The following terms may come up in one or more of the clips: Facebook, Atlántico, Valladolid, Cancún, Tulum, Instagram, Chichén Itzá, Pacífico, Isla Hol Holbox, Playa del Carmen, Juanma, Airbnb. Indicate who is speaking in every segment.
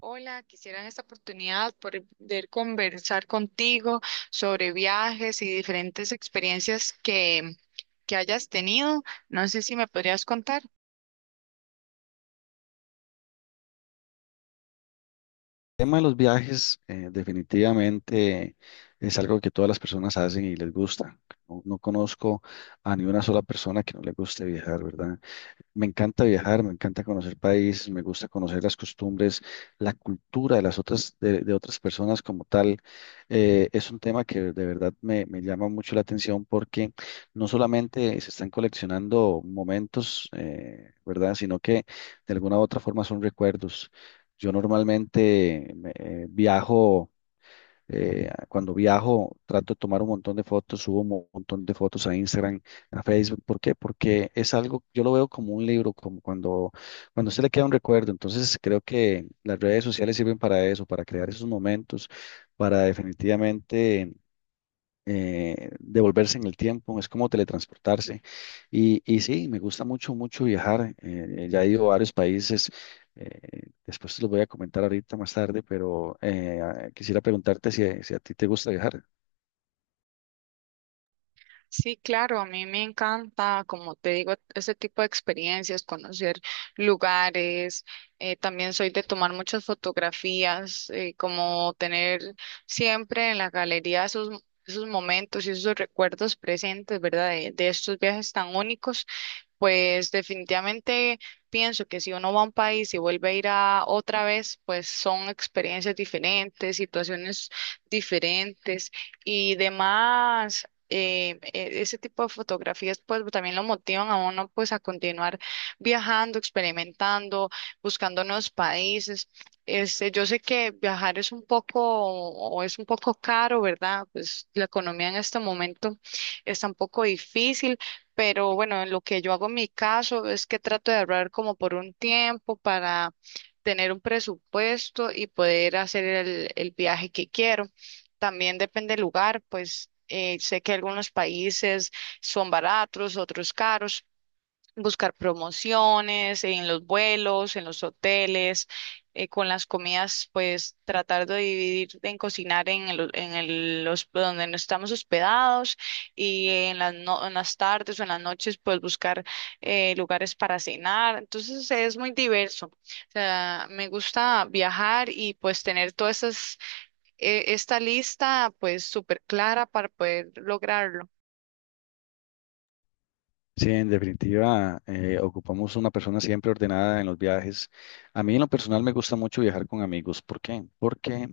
Speaker 1: Hola, quisiera en esta oportunidad poder conversar contigo sobre viajes y diferentes experiencias que hayas tenido. No sé si me podrías contar.
Speaker 2: El tema de los viajes, definitivamente es algo que todas las personas hacen y les gusta. No, no conozco a ni una sola persona que no le guste viajar, ¿verdad? Me encanta viajar, me encanta conocer países, me gusta conocer las costumbres, la cultura de las otras, de otras personas como tal. Es un tema que de verdad me llama mucho la atención porque no solamente se están coleccionando momentos, ¿verdad? Sino que de alguna u otra forma son recuerdos. Yo normalmente viajo. Cuando viajo, trato de tomar un montón de fotos, subo un montón de fotos a Instagram, a Facebook. ¿Por qué? Porque es algo, yo lo veo como un libro, como cuando se le queda un recuerdo. Entonces, creo que las redes sociales sirven para eso, para crear esos momentos, para definitivamente, devolverse en el tiempo, es como teletransportarse. Y sí, me gusta mucho, mucho viajar. Ya he ido a varios países. Después te los voy a comentar ahorita más tarde, pero quisiera preguntarte si a ti te gusta viajar.
Speaker 1: Sí, claro, a mí me encanta, como te digo, ese tipo de experiencias, conocer lugares. También soy de tomar muchas fotografías, como tener siempre en la galería esos momentos y esos recuerdos presentes, ¿verdad? De estos viajes tan únicos. Pues definitivamente pienso que si uno va a un país y vuelve a ir a otra vez, pues son experiencias diferentes, situaciones diferentes y demás. Ese tipo de fotografías pues también lo motivan a uno pues a continuar viajando, experimentando, buscando nuevos países. Este, yo sé que viajar es un poco o es un poco caro, ¿verdad? Pues la economía en este momento está un poco difícil, pero bueno, en lo que yo hago en mi caso es que trato de ahorrar como por un tiempo para tener un presupuesto y poder hacer el viaje que quiero. También depende del lugar, pues sé que algunos países son baratos, otros caros. Buscar promociones en los vuelos, en los hoteles, con las comidas, pues tratar de dividir en cocinar en donde no estamos hospedados y en las, no- en las tardes o en las noches, pues buscar lugares para cenar. Entonces es muy diverso. O sea, me gusta viajar y pues tener todas esas, esta lista pues súper clara para poder lograrlo.
Speaker 2: Sí, en definitiva, ocupamos una persona siempre ordenada en los viajes. A mí en lo personal me gusta mucho viajar con amigos. ¿Por qué? Porque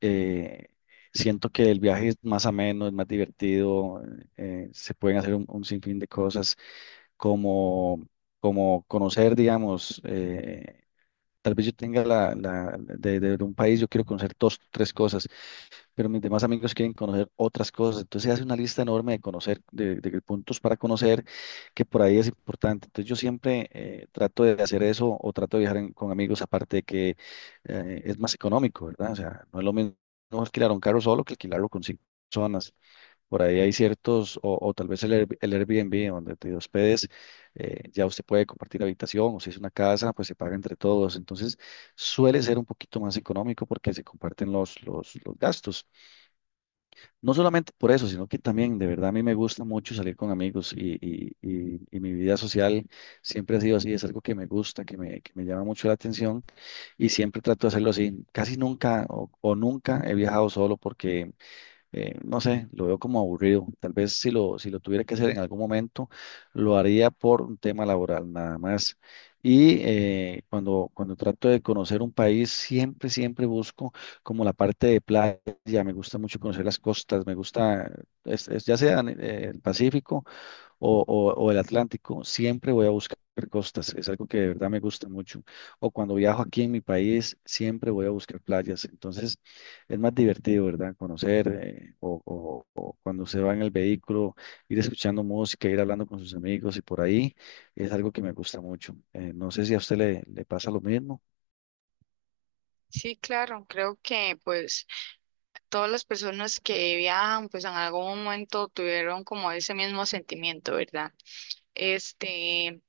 Speaker 2: eh, siento que el viaje es más ameno, es más divertido. Se pueden hacer un sinfín de cosas. como, como conocer, digamos, tal vez yo tenga de un país, yo quiero conocer dos, tres cosas, pero mis demás amigos quieren conocer otras cosas. Entonces se hace una lista enorme de conocer, de puntos para conocer, que por ahí es importante. Entonces yo siempre trato de hacer eso o trato de viajar con amigos, aparte de que es más económico, ¿verdad? O sea, no es lo mismo alquilar un carro solo que alquilarlo con cinco personas. Por ahí hay ciertos, o tal vez el Airbnb, donde te hospedes, ya usted puede compartir habitación, o si es una casa, pues se paga entre todos. Entonces, suele ser un poquito más económico porque se comparten los gastos. No solamente por eso, sino que también, de verdad, a mí me gusta mucho salir con amigos y mi vida social siempre ha sido así, es algo que me gusta, que me llama mucho la atención y siempre trato de hacerlo así. Casi nunca o nunca he viajado solo porque no sé, lo veo como aburrido. Tal vez si lo tuviera que hacer en algún momento, lo haría por un tema laboral nada más. Y cuando trato de conocer un país, siempre busco como la parte de playa. Me gusta mucho conocer las costas, me gusta, es ya sea en, el Pacífico o el Atlántico, siempre voy a buscar costas, es algo que de verdad me gusta mucho. O cuando viajo aquí en mi país, siempre voy a buscar playas. Entonces, es más divertido, ¿verdad? Conocer, o cuando se va en el vehículo, ir escuchando música, ir hablando con sus amigos y por ahí, es algo que me gusta mucho. No sé si a usted le pasa lo mismo.
Speaker 1: Sí, claro, creo que pues todas las personas que viajan pues en algún momento tuvieron como ese mismo sentimiento, ¿verdad? Este,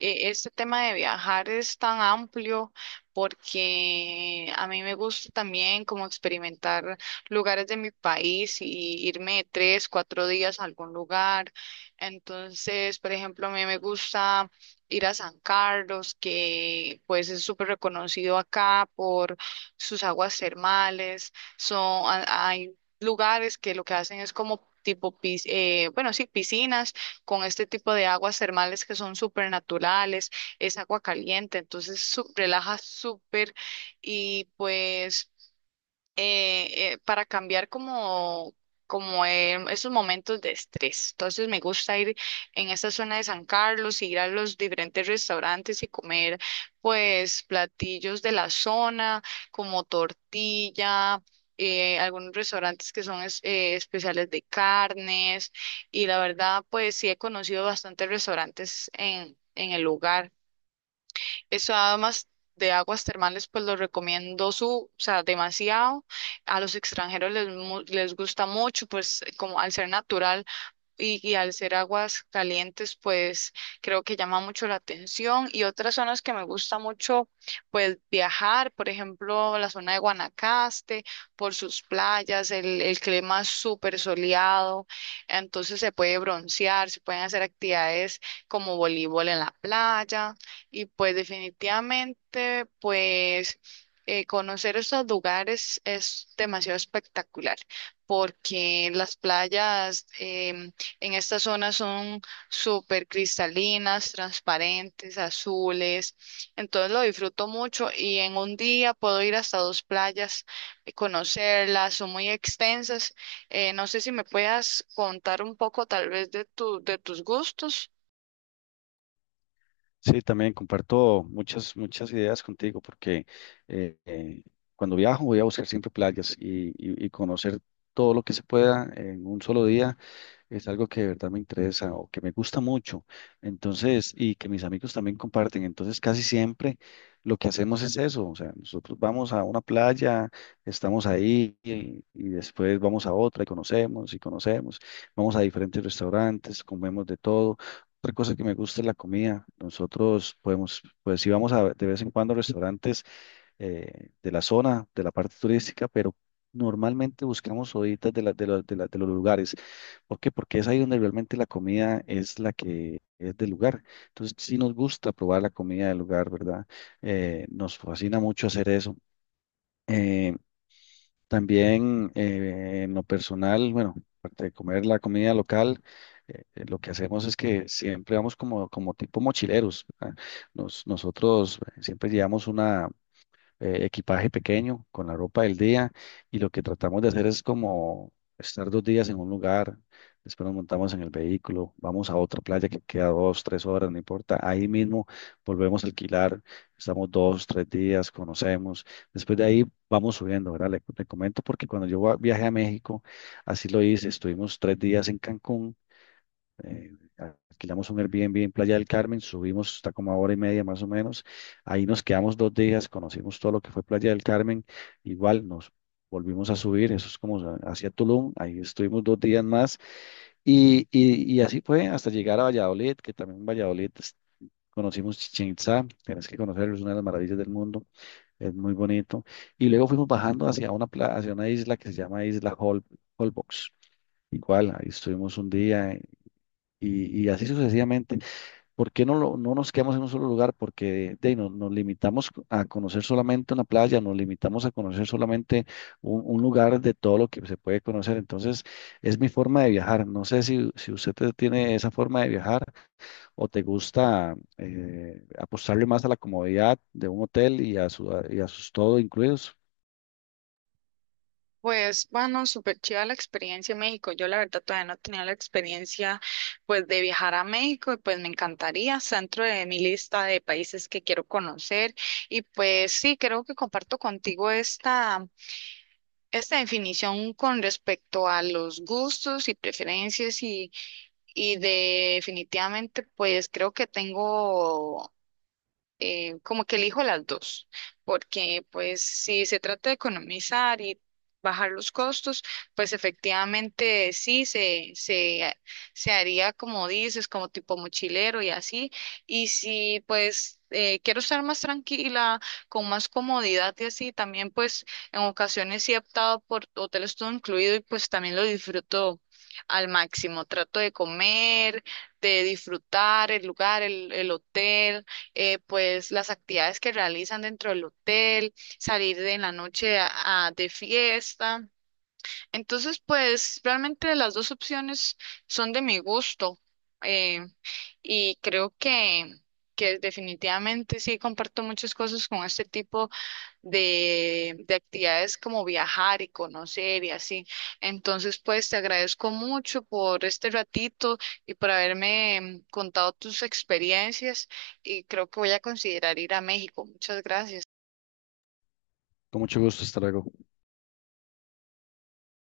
Speaker 1: este tema de viajar es tan amplio porque a mí me gusta también como experimentar lugares de mi país y irme tres, cuatro días a algún lugar. Entonces, por ejemplo, a mí me gusta ir a San Carlos, que pues es súper reconocido acá por sus aguas termales. Hay lugares que lo que hacen es como tipo, bueno, sí, piscinas con este tipo de aguas termales que son súper naturales, es agua caliente, entonces relaja súper. Y pues, para cambiar como, como esos momentos de estrés. Entonces me gusta ir en esta zona de San Carlos, ir a los diferentes restaurantes y comer pues platillos de la zona, como tortilla. Algunos restaurantes que son especiales de carnes y la verdad pues sí he conocido bastantes restaurantes en el lugar. Eso, además de aguas termales, pues lo recomiendo, su, o sea, demasiado. A los extranjeros les gusta mucho, pues como al ser natural y al ser aguas calientes, pues creo que llama mucho la atención. Y otras zonas que me gusta mucho, pues viajar, por ejemplo, la zona de Guanacaste, por sus playas, el clima es súper soleado, entonces se puede broncear, se pueden hacer actividades como voleibol en la playa y pues definitivamente, pues, conocer estos lugares es demasiado espectacular porque las playas, en esta zona, son súper cristalinas, transparentes, azules. Entonces lo disfruto mucho y en un día puedo ir hasta dos playas, conocerlas, son muy extensas. No sé si me puedas contar un poco tal vez de de tus gustos.
Speaker 2: Sí, también comparto muchas, muchas ideas contigo porque eh, eh, cuando viajo voy a buscar siempre playas y conocer todo lo que se pueda en un solo día es algo que de verdad me interesa o que me gusta mucho, entonces, y que mis amigos también comparten, entonces casi siempre lo que hacemos es eso, o sea, nosotros vamos a una playa, estamos ahí y después vamos a otra y conocemos, vamos a diferentes restaurantes, comemos de todo. Otra cosa que me gusta es la comida. Nosotros podemos, pues si vamos a, de vez en cuando a restaurantes de la zona, de la parte turística, pero normalmente buscamos horitas de los lugares. ¿Por qué? Porque es ahí donde realmente la comida es la que es del lugar. Entonces, sí nos gusta probar la comida del lugar, ¿verdad? Nos fascina mucho hacer eso. Eh, también, en lo personal, bueno, aparte de comer la comida local, lo que hacemos es que siempre vamos como, tipo mochileros, ¿verdad? Nosotros siempre llevamos equipaje pequeño con la ropa del día y lo que tratamos de hacer es como estar 2 días en un lugar, después nos montamos en el vehículo, vamos a otra playa que queda 2, 3 horas, no importa, ahí mismo volvemos a alquilar, estamos 2, 3 días, conocemos, después de ahí vamos subiendo, ¿verdad? Le comento porque cuando yo viajé a México, así lo hice, estuvimos tres días en Cancún. eh, Alquilamos un Airbnb en Playa del Carmen, subimos hasta como a hora y media más o menos, ahí nos quedamos 2 días, conocimos todo lo que fue Playa del Carmen, igual nos volvimos a subir, eso es como hacia Tulum, ahí estuvimos 2 días más y así fue hasta llegar a Valladolid, que también en Valladolid conocimos Chichén Itzá, tienes que conocerlo, es una de las maravillas del mundo, es muy bonito, y luego fuimos bajando hacia una isla que se llama Isla Holbox. Igual, ahí estuvimos un día, y así sucesivamente. ¿Por qué no nos quedamos en un solo lugar? Porque de ahí, nos limitamos a conocer solamente una playa, nos limitamos a conocer solamente un lugar de todo lo que se puede conocer. Entonces, es mi forma de viajar. No sé si usted tiene esa forma de viajar o te gusta apostarle más a la comodidad de un hotel y a sus todo incluidos.
Speaker 1: Pues, bueno, súper chida la experiencia en México. Yo la verdad todavía no he tenido la experiencia, pues, de viajar a México y pues me encantaría, está dentro de mi lista de países que quiero conocer. Y pues sí, creo que comparto contigo esta definición con respecto a los gustos y preferencias y definitivamente, pues, creo que tengo, como que elijo las dos, porque pues si se trata de economizar y bajar los costos, pues efectivamente sí se haría como dices, como tipo mochilero y así, y si pues quiero estar más tranquila, con más comodidad y así, también pues en ocasiones sí he optado por hoteles todo incluido y pues también lo disfruto al máximo, trato de comer, de disfrutar el lugar, el hotel, pues las actividades que realizan dentro del hotel, salir de en la noche de fiesta. Entonces, pues realmente las dos opciones son de mi gusto. eh, y creo que definitivamente sí comparto muchas cosas con este tipo de actividades como viajar y conocer y así. Entonces, pues te agradezco mucho por este ratito y por haberme, contado tus experiencias y creo que voy a considerar ir a México. Muchas gracias.
Speaker 2: Con mucho gusto, hasta luego.